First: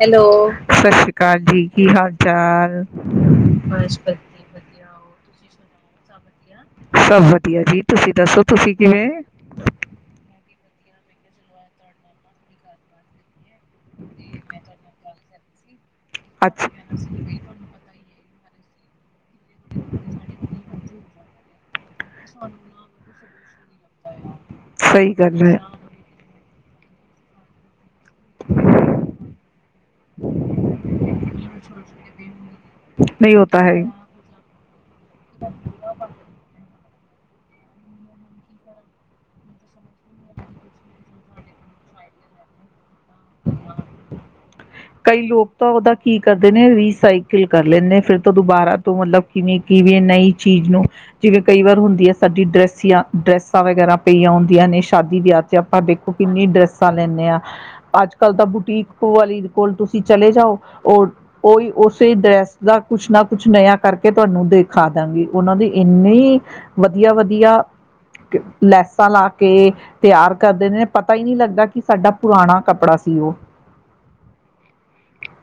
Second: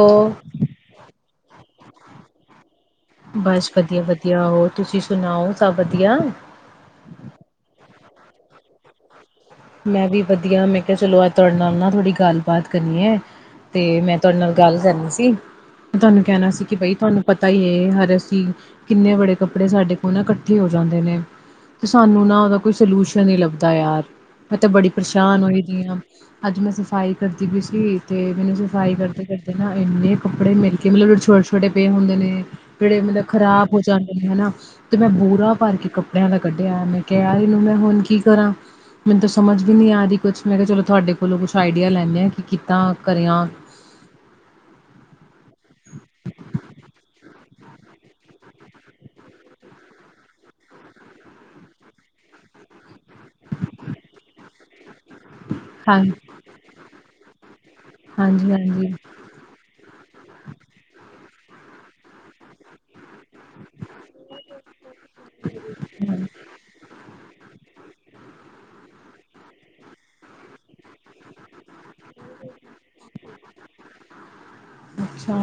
Hello ਸਤ ਸ਼੍ਰੀ ਅਕਾਲ ਜੀ ਕੀ ਹਾਲ ਚਾਲ ਬਸ ਵਧੀਆ ਵਧੀਆ ਹੋਰ ਤੁਸੀਂ ਸੁਣਾਓ ਸਭ ਵਧੀਆ ਸਭ ਵਧੀਆ ਜੀ ਤੁਸੀਂ ਦੱਸੋ ਤੁਸੀਂ ਕਿਵੇਂ ਮੈਂ ਵੀ ਵਧੀਆ ਮੈਂ ਕਿਹਾ ਚਲੋ ਅੱਜ ਤੁਹਾਡੇ ਨਾਲ ਨਾ ਥੋੜ੍ਹੀ ਗੱਲਬਾਤ ਕਰਨੀ ਹੈ ਤੇ ਮੈਂ ਤੁਹਾਡੇ ਨਾਲ ਗੱਲ ਕਰਨੀ ਸੀ ਤੁਹਾਨੂੰ ਕਹਿਣਾ ਸੀ ਕਿ ਬਈ ਤੁਹਾਨੂੰ ਪਤਾ ਹੀ ਹੈ ਹਰ ਕਿੰਨੇ ਬੜੇ ਕੱਪੜੇ ਸਾਡੇ ਕੋਲ ਨਾ ਇਕੱਠੇ ਹੋ ਜਾਂਦੇ ਨੇ ਤੇ ਸਾਨੂੰ ਨਾ ਉਹਦਾ ਕੋਈ ਸੋਲਿਊਸ਼ਨ ਨੀ ਲੱਭਦਾ ਯਾਰ ਮੈਂ ਤੇ ਬੜੀ ਸਹੀ ਪਰੇਸ਼ਾਨ ਹੋਈ ਦੀ ਆਂ ਅੱਜ ਮੈਂ ਸਫ਼ਾਈ ਕਰਦੀ ਪਈ ਸੀ ਤੇ ਮੈਨੂੰ ਸਫ਼ਾਈ ਕਰਦੇ ਕਰਦੇ ਨਾ ਇੰਨੇ ਕੱਪੜੇ ਮਿਲ ਕੇ ਮਤਲਬ ਜ ਛੋਟੇ ਛੋਟੇ ਪਏ ਹੁੰਦੇ ਨੇ ਜਿਹੜੇ ਮਤਲਬ ਨਹੀਂ ਹੋਤਾ ਹੈ ਖ਼ਰਾਬ ਹੋ ਹੀ ਜਾਂਦੇ ਨੇ ਹਨਾ ਅਤੇ ਮੈਂ ਬੋਰਾ ਭਰ ਕੇ ਕੱਪੜਿਆਂ ਦਾ ਕੱਢਿਆ ਏ ਮ ਕਿਹਾਰੀ ਨੂੰ ਮੈਂ ਹੁਣ ਕੀ ਕਰਾਂ ਮੈਨੂੰ ਤਾਂ ਸਮਝ ਵੀ ਨਹੀਂ ਆ ਰਹੀ ਕੁਛ ਮੈਂ ਕਿਹਾ ਚਲੋ ਤੁਹਾਡੇ ਕੋਲੋਂ ਕੁਛ ਆਈਡੀਆ ਲੈਂਦੇ ਹਾਂ ਕਿ ਕਿੱਦਾਂ ਕਰਿਆ ਕਈ ਲੋਕ ਤਾਂ ਉਹਦਾ ਕੀ ਕਰਦੇ ਨੇ ਰੀਸਾਈਕਲ ਕਰ ਲੈਂਦੇ ਫਿਰ ਤਾਂ ਦੁਬਾਰਾ ਤੋਂ ਮਤਲਬ ਕਿਵੇਂ ਕਿਵੇਂ ਨਈ ਚੀਜ਼ ਨੂੰ ਜਿਵੇਂ ਕਈ ਵਾਰ ਹੁੰਦੀ ਹੈ ਸਾਡੀ ਡਰਸੀਆਂ ਡਰੈਸਾਂ ਵਗੈਰਾ ਪਈਆਂ ਹੁੰਦੀਆਂ ਨੇ ਸ਼ਾਦੀ ਵਿਆਹ ਚ ਆਪਾਂ ਹਾਂ ਦੇਖੋ ਕਿੰਨੀ ਡਰੈਸਾਂ ਲੈਂਦੇ ਹਾਂ ਅੱਜ ਕੱਲ ਤਾਂ ਹਾਂਜੀ ਬੁਟੀਕ ਹਾਂਜੀ ਕੋਵਾਲੀ ਤੁਸੀਂ ਚਲੇ ਜਾਓ ਉਹ ਉਹੀ ਉਸੇ ਡਰੈਸ ਦਾ ਕੁਛ ਨਾ ਕੁ ਕੁਛ ਨਯਾ ਕਰਕੇ ਤੁਹਾਨੂੰ ਦੇਖਾ ਦਾਂਗੀ ਉਹਨਾਂ ਦੀ ਇੰਨੀ ਵਧੀਆ ਵਧੀਆ ਆ ਲੈਸਾਂ ਲਾ ਕੇ ਤਿਆਰ ਕਰਦੇ ਨੇ ਨੇ ਪਤਾ ਹੀ ਨਹੀਂ ਲੱਗਦਾ ਕਿ ਸਾਡਾ ਪੁਰਾਣਾ ਕੱਪੜਾ ਸੀ ਉਹ ਅੱਛਾ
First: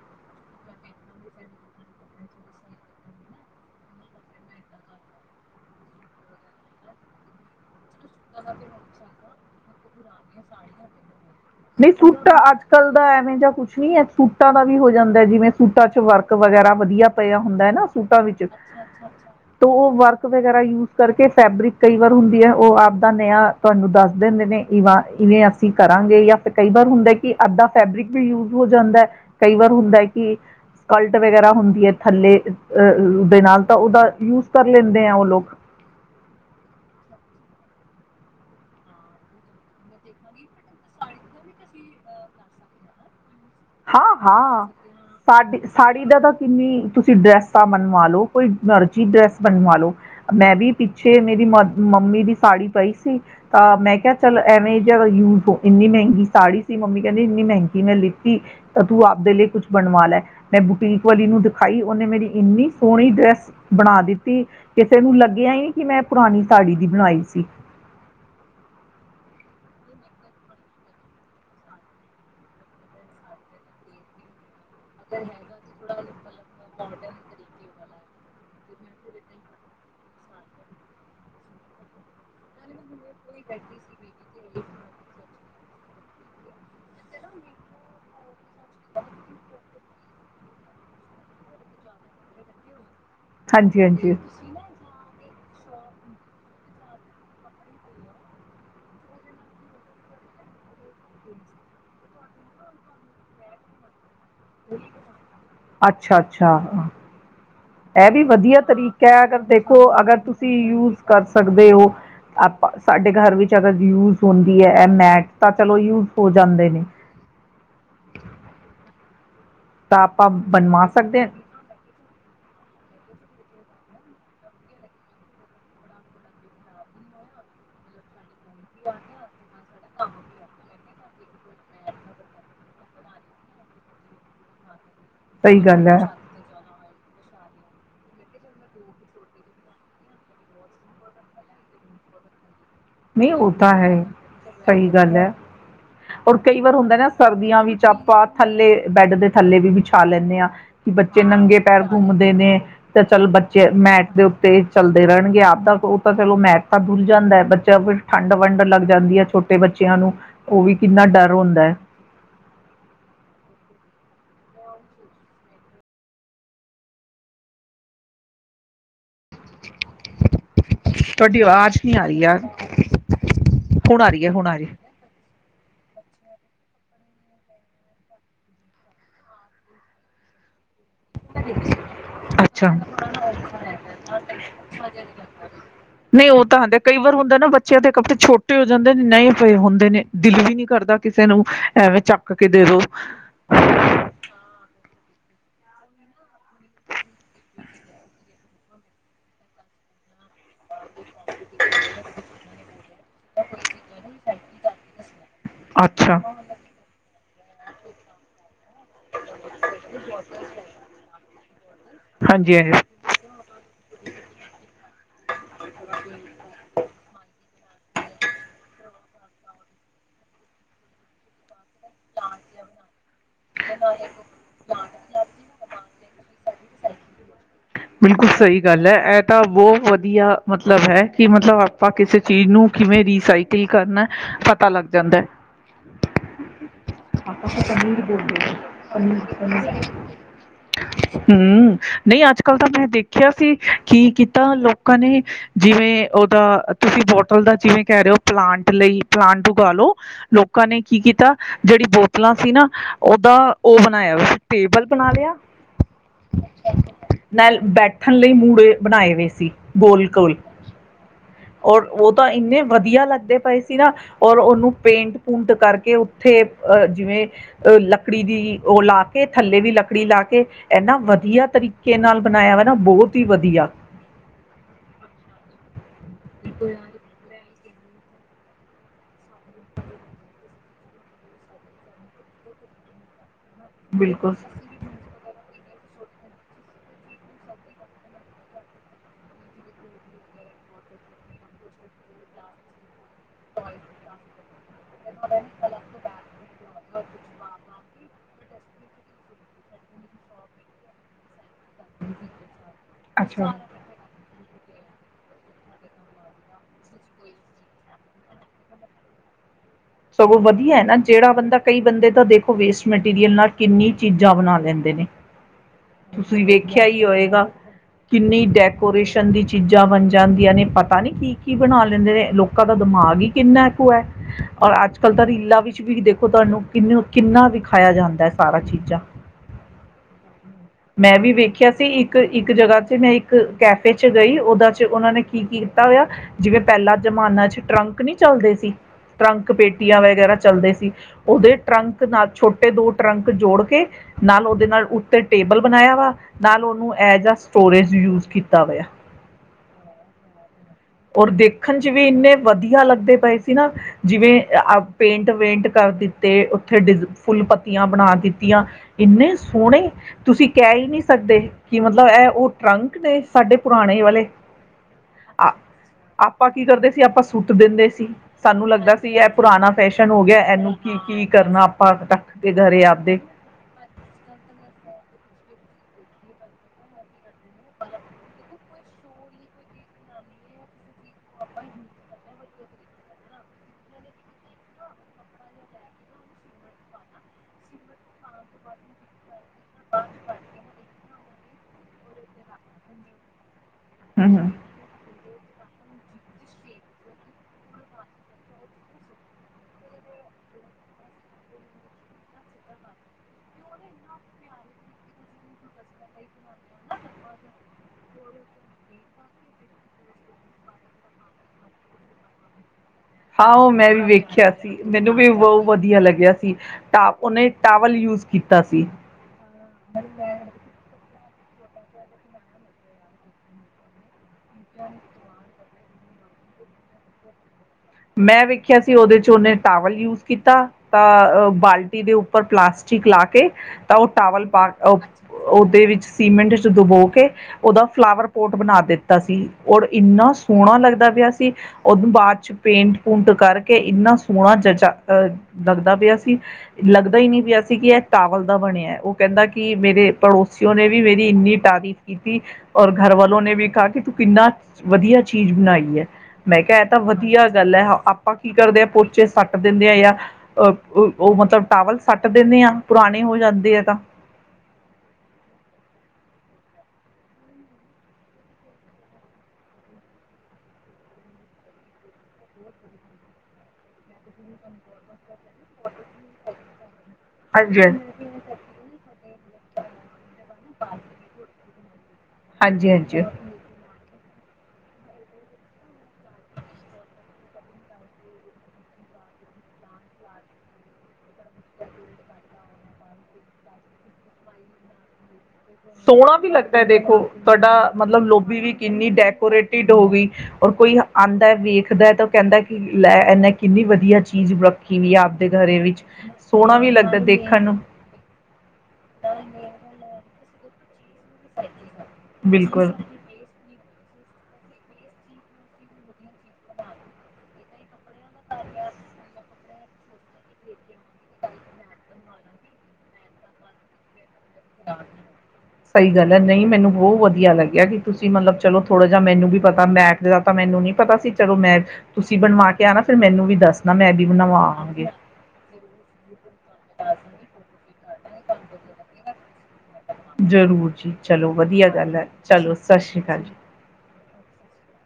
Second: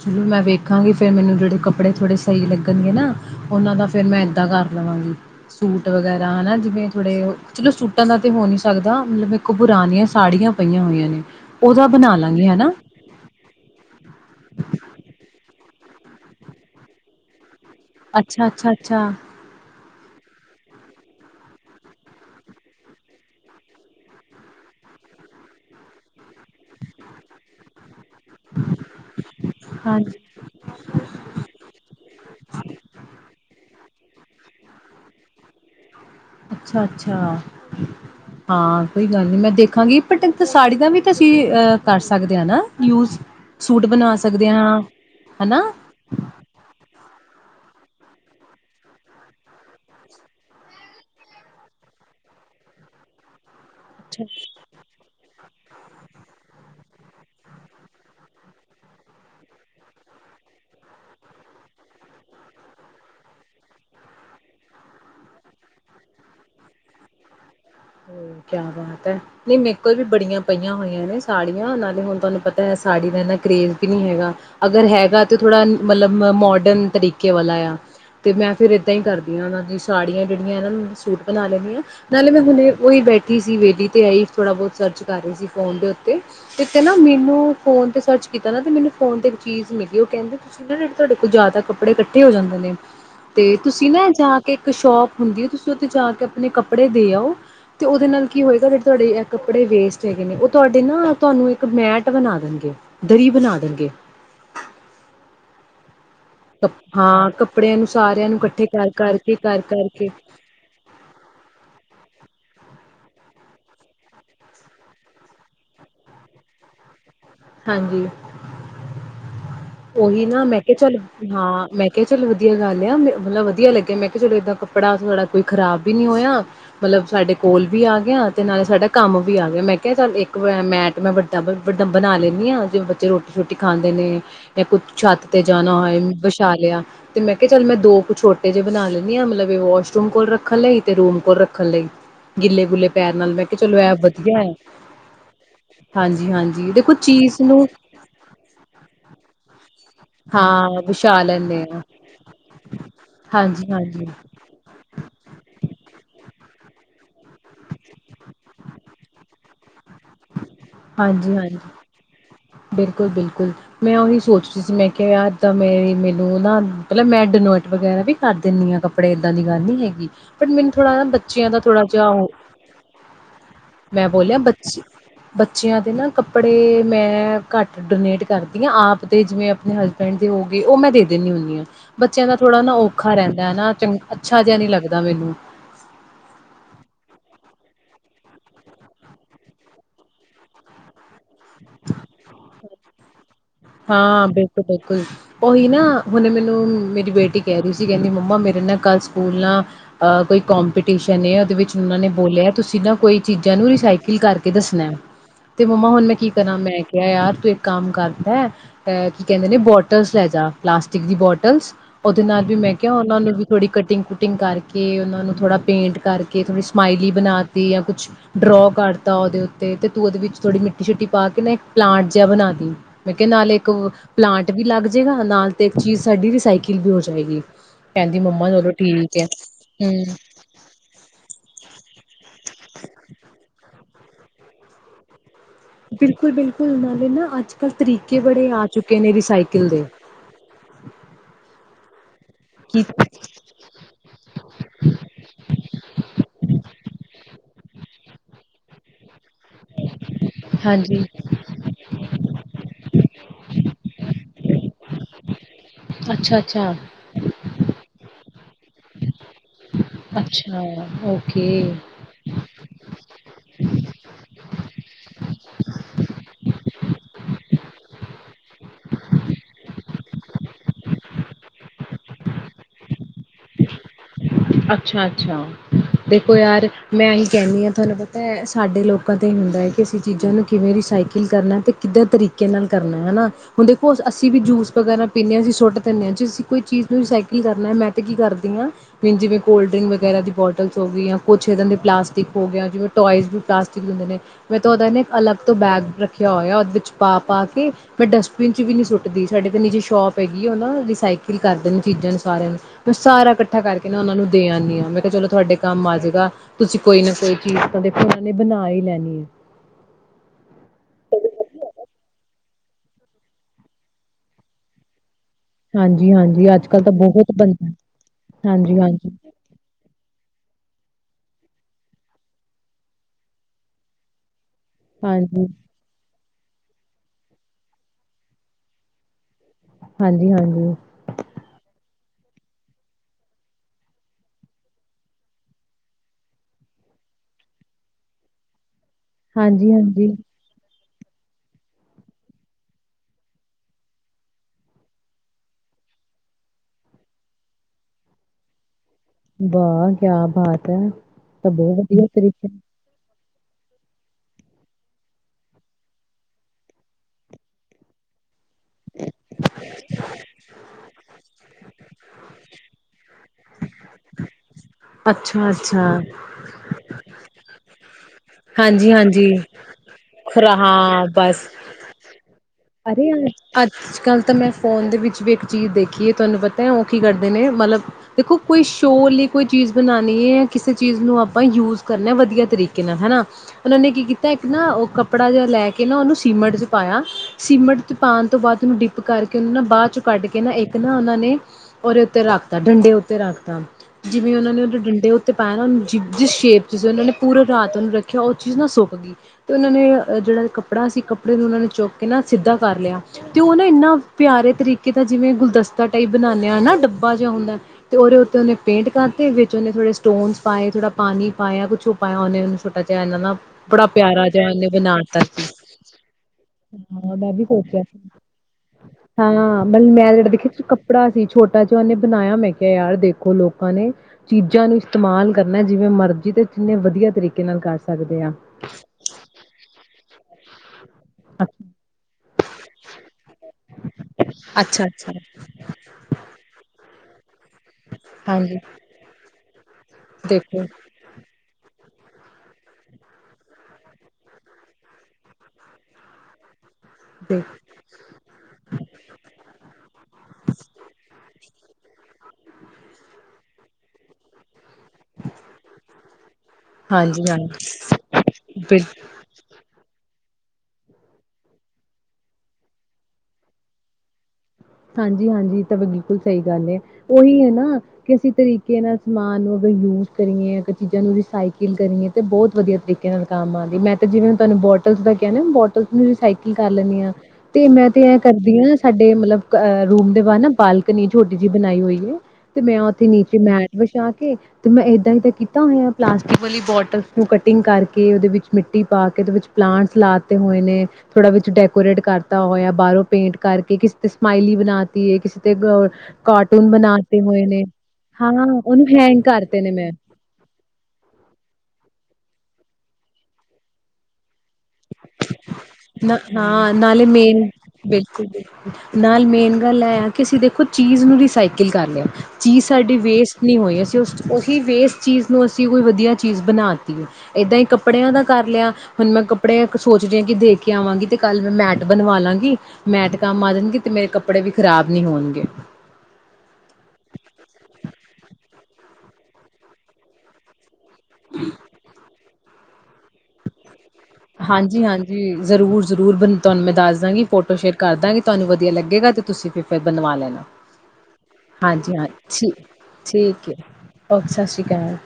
ਚਲੋ ਮੈਂ ਵੇਖਾਂਗੀ ਫੇਰ ਮੈਨੂੰ ਜਿਹੜੇ ਕੱਪੜੇ ਥੋੜੇ ਸਹੀ ਲੱਗਣਗੇ ਨਾ ਉਹਨਾਂ ਦਾ ਫੇਰ ਮੈਂ ਏਦਾਂ ਕਰ ਲਵਾਂਗੀ ਸੂਟ ਵਗੈਰਾ ਹਨਾ ਜਿਵੇਂ ਥੋੜੇ ਚਲੋ ਸੂਟਾਂ ਦਾ ਤਾਂ ਹੋ ਨਹੀਂ ਸਕਦਾ ਮਤਲਬ ਮੇਕੋ ਪੁਰਾਣੀਆਂ ਸਾੜੀਆਂ ਪਈਆਂ ਹੋਈਆਂ ਨੇ ਉਹਦਾ ਨਹੀਂ ਬਣਾ ਸੂਟਾ ਲਾਂਗੇ ਹੈ ਅੱਜ ਨਾ ਕੱਲ ਦਾ ਐਵੇਂ ਜਾਂ ਕੁਛ ਨੀ ਹੈ ਸੂਟਾਂ ਦਾ ਵੀ ਹੋ ਜਾਂਦਾ ਜਿਵੇਂ ਸੂਟਾਂ ਚ ਵਰਕ ਵਗੈਰਾ ਵਧੀਆ ਪਿਆ ਹੁੰਦਾ ਹੈ ਨਾ ਸੂਟਾਂ ਵਿੱਚ ਅੱਛਾ ਅੱਛਾ ਅੱਛਾ ਤ ਉਹ ਵਰਕ ਵਗੈਰਾ ਯੂ ਕਰਕੇ ਫੈਬਰਿਕ ਕਈ ਵਾਰ ਹੁੰਦੀ ਹੈ ਉਹ ਆਪਦਾ ਨਿਆਂ ਤੁਹਾਨੂੰ ਦੱਸ ਦਿੰਦੇ ਨੇ ਇਵਾਂ ਇਵੇਂ ਅਸੀਂ ਕਰਾਂਗੇ ਜਾਂ ਕਈ ਵਾਰ ਹੁੰਦਾ ਕਿ ਅੱਧਾ ਫੈਬਰਿਕ ਵੀ ਯੂਜ ਹੋ ਜਾਂਦਾ ਹੈ ਕਈ ਵਾਰ ਹੁੰਦਾ ਹਾਂਜੀ ਕਿ ਸਕਲਟ ਵਗੈਰਾ ਹੁੰਦੀ ਹੈ ਥੱਲੇ ਅਹ ਦੇ ਨਾਲ ਤਾਂ ਉਹਦਾ ਯੂਜ ਕਰ ਲੈਂਦੇ ਆ ਉਹ ਲੋਕ ਅੱਛਾ ਅੱਛਾ ਹਾਂ ਕੋਈ ਗੱਲ ਨੀ ਮੈਂ ਦੇਖਾਂਗੀ ਬਟ ਸਾੜੀ ਦਾ ਵੀ ਤਾਂ ਅ ਕਰ ਸਕਦੇ ਹ ਨਾ ਯੂਜ ਸੂਟ ਬਣਾ ਸਕਦੇ ਹਾਂ-ਹਾਂ ਹਾਂ ਸਾਡੀ ਹਨਾ ਸਾੜੀ ਦਾ ਤਾਂ ਕਿੰਨੀ ਤੁਸੀਂ ਡਰੈਸ ਤਾ ਬਨਵਾ ਲੋ, ਕੋਈ ਦਰਜ਼ੀ ਡਰੈਸ ਬਣਵਾ ਲੋ, ਮੈਂ ਵੀ ਪਿੱਛੇ ਮੇਰੀ ਮ ਮੰਮੀ ਦੀ ਸਾੜੀ ਪਈ ਸੀ ਤਾਂ ਮੈਂ ਕਿਹਾ ਅੱਛਾ ਚੱਲ ਐਵੇਂ ਜਿਹਾ ਯੂਜ਼ ਹੋ ਇੰਨੀ ਮਹਿੰਗੀ ਸਾੜੀ ਸੀ, ਮੰਮੀ ਕਹਿੰਦੇ ਇੰਨੀ ਮਹਿੰਗੀ ਮੈਂ ਲਿੱ ਕਿ ਤ ਤੂੰ ਆਪਦੇ ਲਈ ਕੁਛ ਬਣਵਾ ਲੈ, ਮੈਂ ਬੁਟੀਕ ਵਾਲੀ ਨੂੰ ਦਿਖਾਈ, ਉਹਨੇ ਮੇਰੀ ਇੰਨੀ ਸੋਹਣੀ ਡਰੈਸ ਬਣਾ ਦਿੱਤੀ, ਕਿਸੇ ਨੂੰ ਲੱਗਿਆ ਹੀ ਨੀ ਕਿ ਮੈਂ ਪੁਰਾਣੀ ਸਾੜੀ ਦੀ ਬਣਾਈ ਸੀ। ਕਯਾ ਬਾਤ ਹੈ, ਨਹੀਂ ਮੇਰੇ ਕੋਲ ਵੀ ਬੜੀਆਂ ਪਈਆਂ ਹੋਈਆਂ ਨੇ ਸਾੜੀਆਂ, ਨਾਲੇ ਹੁਣ ਤੁਹਾਨੂੰ ਪਤਾ ਹੈ ਸਾੜੀ ਦਾ ਇੰਨਾ ਕਰੇਜ਼ ਵੀ ਨਹੀਂ ਹੈਗਾ। ਅਗਰ ਹੈਗਾ ਤੇ ਥੋੜਾ ਮਤਲਬ ਮੋਡਰਨ ਤਰੀਕੇ ਵਾਲਾ ਆ। ਤੇ ਮੈਂ ਫਿਰ ਏਦਾਂ ਹੀ ਕਰਦੀ ਹਾਂ, ਉਹਨਾਂ ਦੀ ਸਾੜੀਆਂ ਜਿਹੜੀਆਂ ਨਾ, ਸੂਟ ਬਣਾ ਲੈਂਣੀ ਆ, ਨਾਲੇ ਮੈਂ ਹੁਣੇ ਉਹੀ ਬੈਠੀ ਸੀ ਵੇਹਲੀ ਤੇ ਏਹੀ ਥੋੜ੍ਹਾ ਬਹੁਤ ਸਰਚ ਕਰ ਰਹੀ ਸੀ। ਫੋਨ ਦੇ ਉੱਤੇ ਤੇ-ਤੇ ਨਾ ਮੇਮੋ ਫੋਨ ਤੇ ਸਰਚ ਕੀਤਾਦਾ, ਤੇ ਮੈਨੂੰ ਫੋਨ ਤੇ ਇੱਕ ਚੀਜ਼ ਮਿਲੀ, ਉਹ ਕਹਿੰਦੇ ਤੁਸੀਂ ਨਾ ਜੇਹੜੇ ਤੁਹਾਡੇ ਕੋਲ ਜਿਆਦਾ ਕੱਪੜੇ ਇਕੱਠੇ ਹੋ ਜਾਂਦੇ ਨੇ ਹਾਂਜੀ ਹਾਂਜੀ ਨਾ ਜਾਂ ਇੱਕ ਸ਼ੋਪ ਜਾਂ ਕੱਪੜੇ ਦੇ ਲਓ ਉਹਦੇ ਨਾਲ ਕੀ ਹੋਵੇਗਾ ਤੁਹਾਡੇ ਨਾ ਕੱਪੜੇ ਵੇਚ ਤੁਹਾਨੂੰ ਨਾ ਤੁਹਾਨੂੰ ਬੈਗ ਵੀ ਮਿਲਦਾ ਬੋਰੀ ਵੀ ਮਿਲਦਾ ਤੇ ਤੁਸੀਂ ਨਾ ਜਾ ਕੇ ਇੱਕ ਸ਼ੋਪ ਹੁੰਦੀ ਹੈ, ਤੁਸੀਂ ਉੱਥੇ ਜਾ ਕੇ ਆਪਣੇ ਕੱਪੜੇ ਦੇ ਆਉ। ਤੇ ਉਹਦੇ ਨਾਲ ਕੀ ਹੋਏਗਾ? ਜਿਹੜੇ ਤੁਹਾਡੇ ਏਹ ਕੱਪੜੇ ਵੇਸਟ ਹੈਗੇ ਨੇ, ਉਹ ਤੁਹਾਡੇ ਨਾ ਤੁਹਾਨੂੰ ਇੱਕ ਮੈਟ ਬਣਾ ਦੇਣਗੇ, ਦਰੀ ਬਣਾ ਦੇਣਗੇ। ਅੱਛ ਅੱਛਾ-ਅੱਛਾ, ਹਾਂ ਕੱਪੜਿਆਂ ਨੂੰ ਇਹ ਵੀ ਸਾਰਿਆਂ ਨੂੰ ਵਧੀਆ ਇਕੱਠੇ ਕਰ ਤਰੀਕਾ ਹੈ, ਕਰਕੇ ਅਗਰ ਕਰ ਦੇਖੋ ਕਰਕੇ ਅਗਰ ਤੁਸੀਂ ਯੂਜ਼ ਕਰ ਸਕਦੇ ਹੋ, ਆਪਾਂ ਸਾਡੇ ਘਰ ਵਿੱਚ ਅਗਰ ਯੂਜ਼ ਹੁੰਦੀ ਹੈ ਇਹ ਮੈਟ, ਤਾਂ ਚਲੋ ਯੂਜ ਹੋ ਜਾਂਦੇ ਨੇ ਹਾਂਜੀ। ਤਾਂ ਉਹੀ ਆਪਾਂ ਨਾ ਮੈਂ ਕਿਹਾ ਬਣਵਾ ਚੱਲ, ਸਕਦੇ ਹਾਂ, ਮੈਂ ਕਿਹਾ ਚੱਲ ਵਧੀਆ ਗੱਲ ਆ ਮਤਲਬ ਵਧੀਆ ਲੱਗਿਆ, ਮੈਂ ਕਿਹਾ ਚਲੋ ਏਦਾਂ ਕੱਪੜਾ ਥੋੜਾ ਕੋਈ ਖਰਾਬ ਵੀ ਨੀ ਹੋਇਆ, ਮਤਲਬ ਸਾਡੇ ਕੋਲ ਵੀ ਆ ਗਿਆ ਤੇ ਨਾਲੇ ਸਾਡਾ ਕੰਮ ਵੀ ਆ ਗਿਆ, ਮੈਂ ਕਿਹਾ ਚੱਲ ਇੱਕ ਵੇ ਮੈਂ ਤੇ ਮੈਂ ਵਡਾ ਬ ਵਡਮ ਬਣਾ ਲੈਂਣੀ ਹਾਂ, ਜਿਵੇਂ ਬੱਚੇ ਰੋਟੀ ਰੂਟੀ ਖਾਂਦੇ ਨੇ [unintelligible] ਛੱਤ ਤੇ ਸਹੀ ਜਾਣਾ ਗੱਲ ਹੈ। ਹੋਏ, ਬਿਛਾ ਲਿਆ ਤੇ ਮੈਂ ਕਿਹਾ ਚੱਲ ਮੈਂ ਦੋ ਕੁ ਛੋਟੇ ਜਿਹੇ ਬਣਾ ਲੈਂਣੀ ਹਾਂ, ਮਤਲਬ ਇਕ ਵਾਸ਼ਰੂਮ ਕੋਲ ਰੱਖਣ ਲਈ ਤੇ ਰੂਮ ਕੋਲ ਰੱਖਣ ਲਈ, ਗਿੱਲੇ ਗੁੱਲੇ ਪੈਰ ਨਹੀਂ ਨਾਲ ਮੈਂ ਉਹ ਕਿਹਾ ਤਾਂ ਚਲੋ ਇਹ ਹੈ, ਵਧੀਆ ਹੈ ਸਹੀ ਗੱਲ ਹੈ, ਹਾਂਜੀ ਔਰ ਕਈ ਹਾਂਜੀ ਵਾਰ ਦੇਖੋ ਹੁੰਦਾ ਏ ਨਾ ਚੀਜ਼ ਸਰਦੀਆਂ ਨੂੰ ਵਿੱਚ ਆਪਾਂ ਥੱਲੇ ਬੈਡ ਦੇ ਥੱਲੇ ਇਹਦੇ ਵਿੱਚ ਤਲ ਲੈਂਣੇ ਹਾਂ, ਕਿ ਵਿਛਾ ਬੱਚੇ ਨੰਗੇ ਲੈਂਦੇ ਹਾਂ ਪੈਰ ਘੁੰਮਦੇ ਨੇ, ਤਾਂ ਚੱਲ ਬੱਚੇ ਹਾਂਜੀ ਹਾਂਜੀ ਮੈਟ ਦੇ ਉੱਤੇ ਚੱਲਦੇ ਰਹਿਣਗੇ, ਆਪਦਾ ਉਹ ਤਾਂ ਚਲੋ ਮੈਟ ਸਬ ਭੁੱਲ ਜਾਂਦਾ ਹੈ ਬੱਚੇ ਜਾਂ ਫਿਰ ਠੰਡ ਵੰਡ ਲੱਗ ਜਾਂਦੀ ਹੈ ਛੋਟੇ ਬੱਚੇ ਹਾਂਜੀ-ਹਾਂਜੀ, ਬਿਲਕੁਲ-ਬਿਲਕੁਲ, ਮੈਂ ਉਹੀ ਸੋਚ ਤੁਸੀਂ ਮੈਂ ਕਿਹਾ ਯਾ ਏਦਾਂ ਮੇਰੀ ਮੈਨੂੰ ਨਾ, ਮਤਲਬ ਮੈਂ ਡੀਨੋਇਟ ਵਗੈਰਾ ਵੀ ਕਰ ਦਿੰਣਾ ਹਾਂ ਕੱਪੜੇ, ਇੰਦਾ ਦੀ ਗੱਲ ਨਹੀ ਹੇ ਬਟ ਮੈਨੂੰ ਥੋੜਾ ਨਾ ਤੁਹਾਡੀ ਬੱਚਿਆਂ ਦਾ ਆਵਾਜ਼ ਥੋੜਾ ਨਹੀਂ ਆ ਜਿਹਾ ਰਹੀ ਉਹ, ਯਾਰ ਹੁਣ ਆ ਮੈਂ ਰਹੀ ਹੈ ਬੋਲਿਆ ਹੁਣ ਆ ਰਹੀ ਬੱਚੇ ਬੱਚਿਆਂ ਦੇ ਨਾ ਕੱਪੜੇ ਮੈਂ ਘੱਟ ਡੋਨੇਟ ਕਰਦੀ ਹਾਂ, ਆਪ ਦੇ ਜਿਵੇਂ ਆਪਣੇ ਹਸਬੈਂਡ ਦੇ ਹੋ ਬੀ ਉਹ ਮੈਂ ਦੇ ਦੇਣੀ ਹੁੰਣੀ ਹਾਂ, ਬੱਚਿਆਂ ਦਾ ਥੋੜਾ ਨਾ ਅੱਛਾ ਔਖਾ ਰਹਿੰਦਾ ਹੈ ਨਾ, ਅੱਛਾ ਜਿਹਾ ਨਹੀਂ ਲੱਗਦਾ ਮੈਨੂੰ। ਬੱਚਿਆ ਦੇ ਕੱਪੜੇ ਛੋਟੇ ਹੋ ਜਾਂਦੇ ਨੇ, ਨਏ ਪਏ ਹੁੰਦੇ ਨੇ, ਦਿਲ ਵੀ ਨੀ ਕਰਦਾ ਕਿਸੇ ਨੂੰ ਐਵੇਂ ਚੱਕ ਕੇ ਦੇ ਦੋ। ਹਾਂ, ਬਿਲਕੁਲ-ਬਿਲਕੁਲ, ਉਹੀ ਨਾ ਹੁਣੇ ਮੈਨੂੰ ਬੇਟੀ ਕਹਿ ਰਹੀ ਸੀ, ਕਹਿੰਦੀ ਮੰਮਾ ਏ ਨਾ ਕੱਲ ਸਕੂਲ ਨਾ ਅਹ ਕੋਈ ਕੰਪੀਟੀਸ਼ਨ ਏ ਉਹਦੇ ਵਿੱਚ ਉਹ ਨੇ ਬੋਲਿਆ ਤੁਸੀਂ ਨਾ ਕੋਈ ਚੀਜ਼ਾਂ ਨੂੰ ਰੀਸਾਈਕਲ ਕਰਕੇ ਦੱਸਣਾ, ਤੇ ਮੰਮਾ ਹੁਣ ਮੈਂ ਅੱਛਾ ਕੀ ਕਰਾਂ ਮੈਂ ਕਿਹਾ ਯਾਰ ਤੂੰ ਇੱਕ ਕੰਮ ਕਰ ਲੈ ਕੀ ਕਹਿੰਦੇ ਨੇ ਬੋਟਲਸ ਲੈ ਜਾ ਪਲਾਸਟਿਕ ਦੀ ਬੋਟਲਸ ਉਹਦੇ ਨਾਲ ਵੀ ਹਾਂਜੀ ਮੈਂ ਹਾਂਜੀ ਕਿਹਾ ਉਹਨਾਂ ਨੂੰ ਵੀ ਥੋੜ੍ਹੀ ਕਟਿੰਗ-ਕੁਟਿੰਗ ਕਰਕੇ, ਉਹਨਾਂ ਨੂੰ ਥੋੜ੍ਹਾ ਪੇਂਟ ਕਰਕੇ ਥੋੜ੍ਹੀ ਸਮਾਈਲੀ ਬਣਾ ਜਾਂ ਕੁਛ ਡਰੋ ਕਰਤਾ ਉਹਦੇ ਉੱਤੇ ਤੇ ਤੂੰ ਉਹਦੇ ਵਿੱਚ ਥੋੜੀ ਮਿੱਟੀ ਸ਼ਿੱਟੀ ਪਾ ਕੇ ਨਾ ਪਲਾਂਟ ਜਿਹਾ ਬਣਾ ਦੀ। ਨਾਲ ਇੱਕ ਪਲਾਂਟ ਵੀ ਲੱਗ ਜਾਏਗਾ ਨਾਲ ਤੇ ਇੱਕ ਚੀਜ਼ ਸਾਡੀ ਰਸਾਈਕਲ ਵੀ ਹੋ ਜਾਏਗੀ ਕਹਿੰਦੀ ਬਿਲਕੁਲ ਮੰਮਾ ਸਹੀ ਚਲੋ ਗੱਲ ਠੀਕ ਇਹ ਹੈ ਤਾਂ ਬਹੁਤ ਹਮ। ਵਧੀਆ ਮਤਲਬ ਹੈ ਕਿ ਮਤਲਬ ਆਪਾਂ ਕਿਸੇ ਚੀਜ਼ ਨੂੰ ਕਿਵੇਂ ਰੀਸਾਈਕਲ ਕਰਨਾ ਪਤਾ ਲੱਗ ਜਾਂਦਾ ਹੈ। ਬਿਲਕੁਲ-ਬਿਲਕੁਲ ਆਪਾਂ ਚੁੱਕੇ ਨੇ ਤਾਂ ਰਿਸਾਈਕਲ ਦੇ [unintelligible] ਹਾਂ। ਨਹੀਂ ਅੱਜ ਕੱਲ੍ਹ ਤਾਂ ਮੈਂ ਕਿ ਦੇਖਿਆ ਸੀ ਕੀ ਕੀਤਾ ਲੋਕਾਂ ਨੇ ਜਿਵੇਂ ਉਹਦਾ ਤੁਸੀਂ ਬੋਟਲ ਦਾ ਜਿਵੇਂ ਕਹਿ ਰਹੇ ਹੋ ਪਲਾਂਟ ਲਈ ਪਲਾਂਟ ਪਾਲੋ ਲੋਕਾਂ ਨੇ ਕੀ ਹਾਂਜੀ, ਕੀਤਾ ੜੀ ਬੋਤਲਾਂ ਸੀ ਨਾ ਉਹਦਾ ਉਹ ਬਣਾਇਆ ਟੇਬਲ ਬਣਾ ਲਿਆ। ਅੱਛਾ-ਅੱਛਾ, ਨਾਲ ਬੈ ਥੱਲੇ ਹੀ ਮੁੂੜੇ ਬਣਾਏ ਦੇ ਸੀ। ਗੋਲ ਗੋਲ ਅੱਛਾ ਓ ਔਰ ਉਹ ਤਾਂ ਇੰਨੇ ਵਧੀਆ ਲੱ ਦੇ ਪਏ ਸੀ ਨਾ ਔਰ ਉਹਨੂੰ ਪੇਂਟ-ਪੂਟ ਕਰਕੇ ਉੱਥੇ ਅਹ ਜਿਵੇਂ ਲੱਕੜੀ ਦੀ ਉਹ ਲਾ ਕੇ ਥੱਲੇ ਵੀ ਲੱਕੜੀ ਲਾ ਕੇ ਇਹਨਾ ਵਧੀਆ ਤਰੀਕੇ ਨਾਲ ਬਣਾਇਆ ਵਾ ਨਾ ਬਹੁਤ ਹੀ ਵਧੀਆ। ਅੱਛਾ-ਅੱਛਾ। ਦੇਖੋ ਯਾਰ ਮੈਂ ਹੀ ਕਹਿਨੀ ਹਾਂ। ਤੁਹਾਨੂੰ ਪਤਾ ਹੈ ਸਾਡੇ ਲੋਕਾਂ ਤੇ ਹੀ ਹੁੰਦਾ ਹੈ ਕਿ ਅਸੀਂ ਚੀਜ਼ਾਂ ਨੂੰ ਕਿਵੇਂ ਰਸਾਈਕਲ ਕਰਨਾ ਤੇ ਕਿੱਧਾਂ ਤਰੀਕੇ ਨਾਲ ਕਰਨਾ ਹੈ ਹਨਾ। ਹੁਣ ਦੇਖੋ ਅਸੀਂ ਬਿਲਕੁਲ। ਵੀ ਜੂਸ ਵਗੈਰਾ ਪੀਨੇ ਆ ਅਸੀਂ ਸੁੱਟ ਦੇਨੇ ਆ ਜੇ ਅਸੀਂ ਕੋਈ ਚੀਜ਼ ਨੂੰ ਰਸਾਈਕਲ ਕਰਨਾ ਮੈਂ ਤੇ ਕੀ ਕਰਦੀ ਆ ਜਿਵੇਂ ਕੋਲਡਰਿੰਕ ਵਗੈਰਾ ਦੀ ਬੋਟਲਸ ਹੋ ਗਈਆਂ ਕੁਛ ਇਦਾਂ ਦੇ ਪਲਾਸਟਿਕ ਹੋ ਗਿਆ ਜਿਵੇਂ ਟੋਇਜ਼ ਵੀ ਪਲਾਸਟਿਕ ਹੁੰਦੇ ਨੇ ਮੈਂ ਤਾਂ ਉਹਦਾ ਨੇ ਇੱਕ ਅਲੱਗ ਤੋਂ ਬੈਗ ਰੱਖਿਆ ਹੋਇਆ ਉਹਦੇ ਵਿੱਚ ਪਾ-ਪਾ ਕੇ ਮੈਂ ਡਸਟਬਿਨ ਚ ਵੀ ਨਹੀਂ ਸੁੱਟਦੀ ਸਾਡੇ ਤੇ ਨੀਚੇ ਸ਼ੋਪ ਹੈਗੀ ਉਹ ਨਾ ਰੀਸਾਈਕਲ ਕਰਦੇ ਨੇ ਚੀਜ਼ਾਂ ਨੂੰ ਸਾਰਿਆਂ ਨੂੰ ਮੈ ਸਾਰਾ ਅੱਛਾ। ਇਕੱਠਾ ਕਰ ਨੂੰ ਦੇ ਆਨੀ ਆ ਮੈਂ ਕਿਹਾ ਚਲੋ ਤੁਹਾਡੇ ਕੰਮ ਆਜੇਗਾ ਤੁਸੀਂ ਕੋਈ ਨਾ ਕੋਈ ਚੀਜ਼ ਕਦੇ ਫ ਇਹ ਨੇ ਬਣਾ ਹੀ ਲੈਣੀ ਆ। ਸਗੋਂ ਵਧੀਆ ਹੈ ਨਾ ਜਿਹੜਾ ਬੰਦਾ ਕਈ ਬੰਦੇ ਤਾਂ ਦੇਖੋ ਵੇਸਟ ਮਟੀਰੀਅਲ ਨਾਲ ਕਿੰਨੀ ਚੀਜ਼ਾਂ ਬਣਾ ਲੈਂਦੇ ਨੇ। ਹਾਂਜੀ ਤੁਸੀਂ ਹਾਂਜੀ ਅੱਜ ਕੱਲ੍ਹ ਵੇਖਿਆ ਤਾਂ ਹੀ ਬਹੁਤ ਹੋਏਗਾ ਬਣਦਾ ਕਿੰਨੀ ਹਾਂਜੀ ਹਾਂਜੀ ਡੈਕੋਰੇਸ਼ਨ ਦੀ ਚੀਜ਼ਾਂ ਬਣ ਜਾਂਦੀਆਂ ਨੇ ਪਤਾ ਨੀ ਕੀ-ਕੀ ਬਣਾ ਲੈਂਦੇ ਨੇ ਲੋਕਾਂ ਦਾ ਦਿਮਾਗ ਹੀ ਕਿੰਨਾ ਕੁ ਹੈ। ਔਰ ਅੱਜ ਕੱਲ ਤਾਂ ਹਾਂਜੀ ਰੀਲਾਂ ਵਿੱਚ ਵੀ ਦੇਖੋ। ਖ ਤੁਹਾਨੂੰ ਕਿੰਨ ਕਿੰਨਾ ਵਿਖਾਇਆ ਜਾਂਦਾ ਹੈ ਸਾਰਾ ਚੀਜ਼ਾਂ ਹਾਂਜੀ ਹਾਂਜੀ ਮੈਂ ਵੀ ਵੇਖਿਆ ਸੀ ਇੱਕ ਇੱਕ ਜਗ੍ਹਾ ਚ ਮੈਂ ਇੱਕ ਕੈਫੇ ਚ ਗਈ ਦਾ ਚ ਉਹਨਾਂ ਨੇ ਕੀ ਕੀਤਾ ਹੋਇਆ ਜਿਵੇਂ ਪਹਿਲਾਂ ਜ਼ਮਾਨਾ ਚ ਟਰੰਕ ਨਹੀਂ ਚੱਲਦੇ ਸੀ। ਟਰੰਕ ਹਾਂਜੀ ਪੇਟੀਆਂ ਹਾਂਜੀ ਵਗੈਰਾ ਚੱਲਦੇ ਸੀ। ਉਹਦੇ ਟਰੰਕ ਨਾਲ ਛੋਟੇ ਦੋ ਟਰੰਕ ਜੋੜ ਕੇ ਨਾਲ ਉਹਦੇ ਨਾਲ ਉੱਤੇ ਟੇਬਲ ਬਣਾਇਆ ਵਾ ਨਾਲ ਉਹਨੂੰ ਐਜ ਆ ਸਟੋਰੇਜ ਯੂਜ ਕੀਤਾ ਹੋਇਆ। ਬਾਹ ਕਿਆ ਬਾਤ ਹੈ ਔਰ ਤਾਂ ਦੇਖਣ ਬਹੁਤ ਚ ਵੀ ਵਧੀਆ ਇੰਨੇ ਤਰੀਕੇ ਵਧੀਆ ਲੱਗਦੇ ਪਏ ਸੀ। ਨਾ ਜਿਵੇਂ ਆ ਪੇਂਟ ਵੇਂਟ ਕਰ ਦਿੱਤੇ ਉੱਥੇ ਡਿ ਫੁੱਲ ਪੱਤੀਆਂ ਬਣਾ ਦਿੱ ਦਿੱਤੀਆਂ ਇੰਨੇ ਸੋਹਣੇ ਤੁਸੀਂ ਕਹਿ ਈ ਨਹੀਂ ਸਕਦੇ ਕਿ ਮਤਲਬ ਇਹ ਉਹ ਟਰੰਕ ਨੇ ਸਾਡੇ ਪੁਰਾਣੇ ਵਾਲੇ ਅੱਛਾ, ਅੱਛਾ ਆਪਾਂ ਕੀ ਕਰਦੇ ਸੀ ਆਪਾਂ ਸੁੱਟ ਦਿੰਦੇ ਸੀ। ਸਾਨੂੰ ਹਾਂਜੀ ਲੱਗਦਾ ਸੀ ਇਹ ਹਾਂਜੀ ਪੁਰਾਣਾ ਫੈਸ਼ਨ ਹੋ ਗਿਆ ਖਰਾ ਇਹਨੂੰ ਕੀ- ਹਾਂ ਕੀ ਬਸ ਕਰਨਾ ਆਪਾਂ ਰੱਖ ਕੇ। ਘਰੇ ਅਰੇ ਆਪਦੇ ਅੱਜ ਕੱਲ ਤਾਂ ਮੈਂ ਫੋਨ ਦੇ ਵਿੱਚ ਵੀ ਇੱਕ ਚੀਜ਼ ਦੇਖ ਕੀ ਇਹ ਤੁਹਾਨੂੰ ਪਤਾ ਹੈ ਉਹ ਕੀ ਕਰਦੇ ਨੇ ਮਤਲਬ ਦੇਖੋ ਕੋਈ ਸ਼ੋਅ ਲਈ ਕੋਈ ਚੀਜ਼ ਬਣਾਣੀ ਹੈ, ਜਾਂ ਕਿਸੇ ਚੀਜ਼ ਨੂੰ ਆਪਾਂ ਯੂਜ ਕਰਨਾ ਵਧੀਆ ਤਰੀਕੇ ਨਾਲ ਹਨਾ ਉਹਨਾਂ ਨੇ ਕੀ ਕੀਤਾ ਇੱਕ ਨਾ ਉਹ ਕੱਪੜਾ ਜਿਹਾ ਲੈ ਕੇ ਨਾ ਉਹਨੂੰ ਸੀਮਟ ਚ ਪਾਇਆ। ਸੀਮਟ ਚ ਪਾਨ ਤੋਂ ਬਾਅਦ ਉਹਨੂੰ ਡਿਪ ਕਰਕੇ ਉਹਨੂੰ ਨਾ ਬਾਅਦ ਚੋਂ ਕੱਢ ਕੇ ਨਾ ਇੱਕ ਨਾ ਉਹਨਾਂ ਨੇ ਉਹਦੇ ਉੱਤੇ ਰੱਖਤਾ ਡੰਡੇ ਉੱਤੇ ਰੱਖਤਾ। ਜਿਵੇਂ ਹਮ ਹਮ ਉਹਨਾਂ ਨੇ ਉਹਦੇ ਡੰਡੇ ਉੱਤ ਉੱਤੇ ਪਾਇਆ ਨਾ ਉਹਨੂੰ ਜਿਸ ਜਿਸ ਸ਼ੇਪ 'ਚ ਸੀ, ਉਹਨਾਂ ਨੇ ਪੂਰਾ ਰਾਤ ਉਹਨੂੰ ਰੱਖਿਆ ਉਹ ਚੀਜ਼ ਨਾ ਸੁੱਕ ਗਈ, ਅਤੇ ਉਹਨਾਂ ਨੇ ਜਿਹੜਾ ਕੱਪੜਾ ਸੀ ਕੱਪੜੇ ਨੂੰ ਉਹਨਾਂ ਨੇ ਚੁੱਕ ਉਹਨੂੰ ਸਿੱਧਾ ਕਰ ਲਿਆ ਤੇ ਉਹਨੇ ਇੰਨਾ ਪਿਆਰੇ ਤਰੀਕੇ ਦਾ ਜਿਵੇਂ ਗੁਲਦਸਤਾ ਟਾਈਪ ਬਣਾਨੇ ਆ ਨਾ ਡੱਬਾ ਜਿਹਾ ਹੁੰਦਾ, ਤੇ ਉਹਦੇ ਉੱਤੇ ਉਹਨੇ ਪੇਂਟ ਕਰਕੇ ਵਿੱਚ ਉਹਨੇ ਥੋੜੇ ਸਟੋਨਸ ਪਾਏ ਥੋੜਾ ਪਾਣੀ ਪਾਇਆ ਕੁਛ ਪਾਇਆ। ਜਿਹਾ ਇਹਨਾਂ ਦਾ ਹਾਂ ਉਹ ਬੜਾ ਮੈਂ ਵੀ ਪਿਆਰਾ ਜਿਹਾ ਵੇਖਿਆ ਉਹਨੇ ਸੀ ਬਣਾ ਮੈਨੂੰ ਤਾ ਵੀ ਸੀ। ਬਹੁ ਵਧੀਆ ਲੱਗਿਆ ਸੀ। ਟ ਹਾਂ, ਮੈਂ ਵੀ ਉਹਨੇ ਸੋਚਿਆ ਟਾਵਲ ਸੀ ਯੂਜ ਕੀਤਾ ਸੀ ਹਾਂ ਮਲ ਮੈਂ ਜਿਹੜਾ ਦੇਖਿਆ ਸੀ ਕੱਪੜਾ ਸੀ। ਛੋਟਾ ਜਿਹਾ ਉਹਨੇ ਬਣਾਇਆ ਮੈਂ ਕਿਹਾ ਯਾਰ ਦੇਖੋ ਲੋਕਾਂ ਨੇ ਚੀਜ਼ਾਂ ਨੂੰ ਇਸਤੇਮਾਲ ਕਰ ਮੈਂ ਜਿਵੇਂ ਮਰਜ਼ੀ ਤੇ ਜਿੰਨੇ ਵਧੀਆ ਤਰੀਕੇ ਨਾਲ ਕਰ ਸਕਦੇ ਆ। ਮੈਂ ਵੇਖਿਆ ਸੀ ਉਹਦੇ ਚ ਉਹਨੇ ਟਾਵਲ ਯੂਜ ਕੀਤਾ ਤਾਂ ਅ ਬਾਲਟੀ ਦੇ ਉੱਪ ਪਰ ਪਲਾਸਟਿਕ ਲਾ ਕੇ ਤਾਂ ਉਹ ਟਾਵਲ ਪਾ ਅੱਛਾ-ਅੱਛਾ। ਉਹਦੇ ਵਿੱਚ ਸੀਮੇਂਟ ਚ ਡੁਬੋ ਥੇ ਉਹਦਾ ਫਲਾਵਰ ਪੋਟ ਹਾਂਜੀ ਬਣਾ ਦਿੱਤਾ ਸੀ, ਔਰ ਇੰਨਾ ਦੇਖੋ ਸੋਹਣਾ ਲੱਗਦਾ ਪਿਆ ਸੀ। ਓਦੂ ਬਾਅਦ ਚ ਪੇਂਟ ਪੂਟ ਕਰਕੇ ਇੰਨਾ ਸੋਹਣਾ ਜਜ਼ਾ ਅ ਲੱਗਦਾ ਪਿਆ ਸੀ ਲੱਗਦਾ ਹੀ ਨਹੀਂ, ਦੇਖ ਪਿਆ ਸੀ, ਕਿ ਇਹ ਟਾਵਲ ਦਾ ਬਣਿਆ ਉਹ ਕਹਿੰਦਾ ਕਿ ਮੇਰੇ ਪੜੋਸੀਓ ਨੇ ਵੀ ਮੇਰੀ ਇੰਨੀ ਤਾਰੀਫ਼ ਕੀਤੀ ਔਰ ਘਰ ਵਾਲੋਂ ਨੇ ਵੀ ਕਿਹਾ ਕਿ, ਤੂੰ ਕਿੰਨਾ ਵਧੀਆ ਚੀਜ਼ ਬਣਾਈ ਹੈ। ਮੈਂ, ਕਿਹਾ ਇਹ ਤਾਂ ਹਾਂਜੀ ਹਾਂ ਵਧੀਆ ਲੈ ਆਪਾਂ ਕੀ ਕਰਦੇ, ਹਾਂ, ਬਿਲ ਪੋਚੇ ਸਟ ਦਿੰਨ ਲਿਆਏ ਆ ਉਹ ਮਤਲਬ ਟਾਵਲ ਸੱਟ ਦਿੰਨੇ ਆ, ਪੁਰਾਣੇ ਹੋ ਜਾਂਦੇ ਆ ਤਾਂ। ਹਾਂਜੀ, ਹਾਂਜੀ, ਤਾਂ ਬਿਲਕੁਲ ਸਹੀ ਗੱਲ ਹੈ, ਉਹੀ ਹੈ ਨਾ ਕਿ ਅਸੀਂ ਤਰੀਕੇ ਨਾਲ ਸਮਾਨ ਨੂੰ ਅਗਰ ਯੂਜ ਕਰੀਏ, ਅ ਚੀਜ਼ਾਂ ਨੂੰ ਰਸਾਈਕਲ ਕਰੀਏ ਤੇ ਬਹੁਤ ਵਧੀਆ ਤਰੀਕੇ ਨਾਲ ਕੰਮ ਆਉਂ ਮੈਂ ਤਾਂ ਜਿਵੇਂ ਹੁਣ ਤੁਹਾਨੂੰ ਬੋਟਲ ਦਾ ਬੋਟਲ ਨੂੰ ਵੀ ਸਾਈਕਲ ਕਰ ਲਿਂਨੀ ਆ ਤੇ, ਹਾਂਜੀ ਮੈਂ, ਤੇ, ਐ ਕਰਦੀ ਹਾਂ ਸਾਡੇ ਮਤਲਬ ਰੂਮ ਦੇ ਬਾਅਦ ਨਾ ਬਾਲਕਨੀ ਛੋਟੀ ਜਿਹੀ ਬਣਾਈ ਹੋਈ ਹੈ! ਤੇ ਮੈਂ ਹਾਂਜੀ ਹਾਂਜੀ ਉੱਥੇ ਨੀਚੇ ਹਾਂਜੀ ਮੈਟ ਵਿਛਾ ਕੇ ਤੇ, ਮੈਂ, ਏਦਾਂ ਦਾਂ ਕੀਤਾ ਹੋਇਆ ਪਲਾਸਟਿਕ ਵਾਲੀ ਬੋਟਲਸ ਨੂੰ ਕਟਿੰਗ ਕਰਕੇ ਉਹਦੇ ਵਿੱਚ ਮਿੱਟੀ ਪਾ ਕੇ, ਉਹਦੇ ਵਿੱਚ ਪਲਾਂਟਸ ਲਾਤੇ ਹੋਏ ਨੇ, ਥੋੜਾ ਵਿਚ ਡੈਕੋਰੇਟ ਕਰਤਾ ਹੋਇਆ ਬਾਹਰੋਂ ਪੇਂਟ ਕਰਕੇ, ਕਿਸ ਸਮਾਈਲੀ ਬਣਾਤੀ ਹੈ ਕਿਸੇ ਸੋਹਣਾ ਵੀ ਕਾਰਟੂਨ ਲੱਗਦਾ ਹੈ, ਦੇਖੋ ਬਣਾਤੇ ਹੋਏ ਨੇ ਤੁਹਾਡਾ ਮਤਲਬ ਹਾਂ ਲੋਭੀ ਵੀ ਉਹਨੂੰ ਕਿੰਨੀ ਹੈਂਗ ਕਰਤੇ ਨੇ ਮੈਂ ਡੈਕੋਰੇਟਿਡ ਹੋ ਗਈ, ਔਰ ਕੋਈ ਆਂਦਾ ਵੇਖਦਾ ਤਾਂ ਉਹ ਕਹਿੰਦਾ ਲੈ, ਐਨੇ ਕਿੰਨੀ ਵਧੀਆ ਚੀਜ਼ ਰੱਖੀ ਵੀ ਹੈ ਆਪਦੇ ਘਰੇ ਵਿੱਚ ਨਾ, ਹਾਂ, ਸੋਹਣਾ ਵੀ ਨਾਲੇ ਲੱਗਦਾ ਮੇਨ ਦੇਖਣ ਨੂੰ ਬਿਲਕੁਲ ਬਿਲਕੁਲ ਨਾਲੇ ਮੇਨ ਗੱਲ ਆਆ ਕਿ ਅਸੀਂ ਦੇਖੋ ਚੀਜ਼ ਨੂੰ ਰੀਸਾਈਕਲ ਕਰ ਲਿਆ, ਚੀਜ਼ ਬਿਲਕੁਲ। ਸਾਡੀ ਵੇਸਟ ਨਹੀਂ ਹੋਈ, ਅਸੀਂ ਉਸ ਉਹੀ ਵੇਸਟ ਚੀਜ਼ ਨੂੰ, ਅਸੀਂ ਕੋਈ ਵਧੀਆ ਚੀਜ਼ ਬਣਾਤੀ ਇੱਦਾਂ ਹੀ ਕੱਪ ਕੱਪੜਿਆਂ ਦਾ ਕਰ ਲਿਆ ਹੁਣ, ਮੈਂ ਕਪ ਕੱਪੜਿਆਂ ਸੋਚਦੇ ਹਾਂ, ਕਿ ਦੇਖ ਕੇ ਆਵਾਂਗੀ ਤੇ ਕੱਲ ਮੈਂ ਮੈਟ ਬਣਵਾ ਲਾਂਗੀ, ਮੈਟ ਕੰਮ ਆ ਜਾਣਗੀ ਤੇ ਮੇਰੇ ਕੱਪੜੇ ਵੀ ਖ਼ਰਾਬ ਨਹੀਂ ਹੋਣਗੇ ਸਹੀ ਗੱਲ ਹੈ, ਨਹੀਂ ਮੈਨੂੰ ਬਹੁਤ ਵਧੀਆ ਲੱਗਿਆ ਕਿ ਤੁਸੀਂ ਮਤਲਬ ਚਲੋ, ਥੋੜਾ ਜਿਹਾ ਮੈਨੂੰ ਵੀ ਪਤਾ ਬੈਕ ਦਾ ਤਾਂ ਮੈਨੂੰ ਨੀ ਪਤਾ ਸੀ ਚਲੋ ਮੈਂ ਤੁਸੀਂ ਬਣਵਾ ਕੇ ਆਣਾ, ਫਿਰ ਮੈਨੂੰ ਵੀ ਦੱਸ। ਹਾਂਜੀ, ਹਾਂਜੀ, ਜ਼ਰੂਰ ਜ਼ਰੂਰ ਬ ਤੁਹਾਨੂੰ ਮੈਂ ਦੱਸਦਾਂਗੀ ਫੋਟੋ ਸ਼ੇਅਰ ਕਰਦਾਂਗੀ ਤੁਹਾਨੂੰ ਵਧੀਆ ਲੱਗੇਗਾ ਤੇ ਤੁਸੀਂ ਵੀ ਜ਼ਰੂਰ ਜੀ, ਚਲੋ ਵਧੀਆ ਹਾਂਜੀ ਗੱਲ ਹੈ, ਚਲੋ ਸਤਿ ਸ੍ਰੀ ਅਕਾਲ ਜੀ। ਓਤ ਸਤਿ ਸ਼੍ਰੀ ਅਕਾਲ।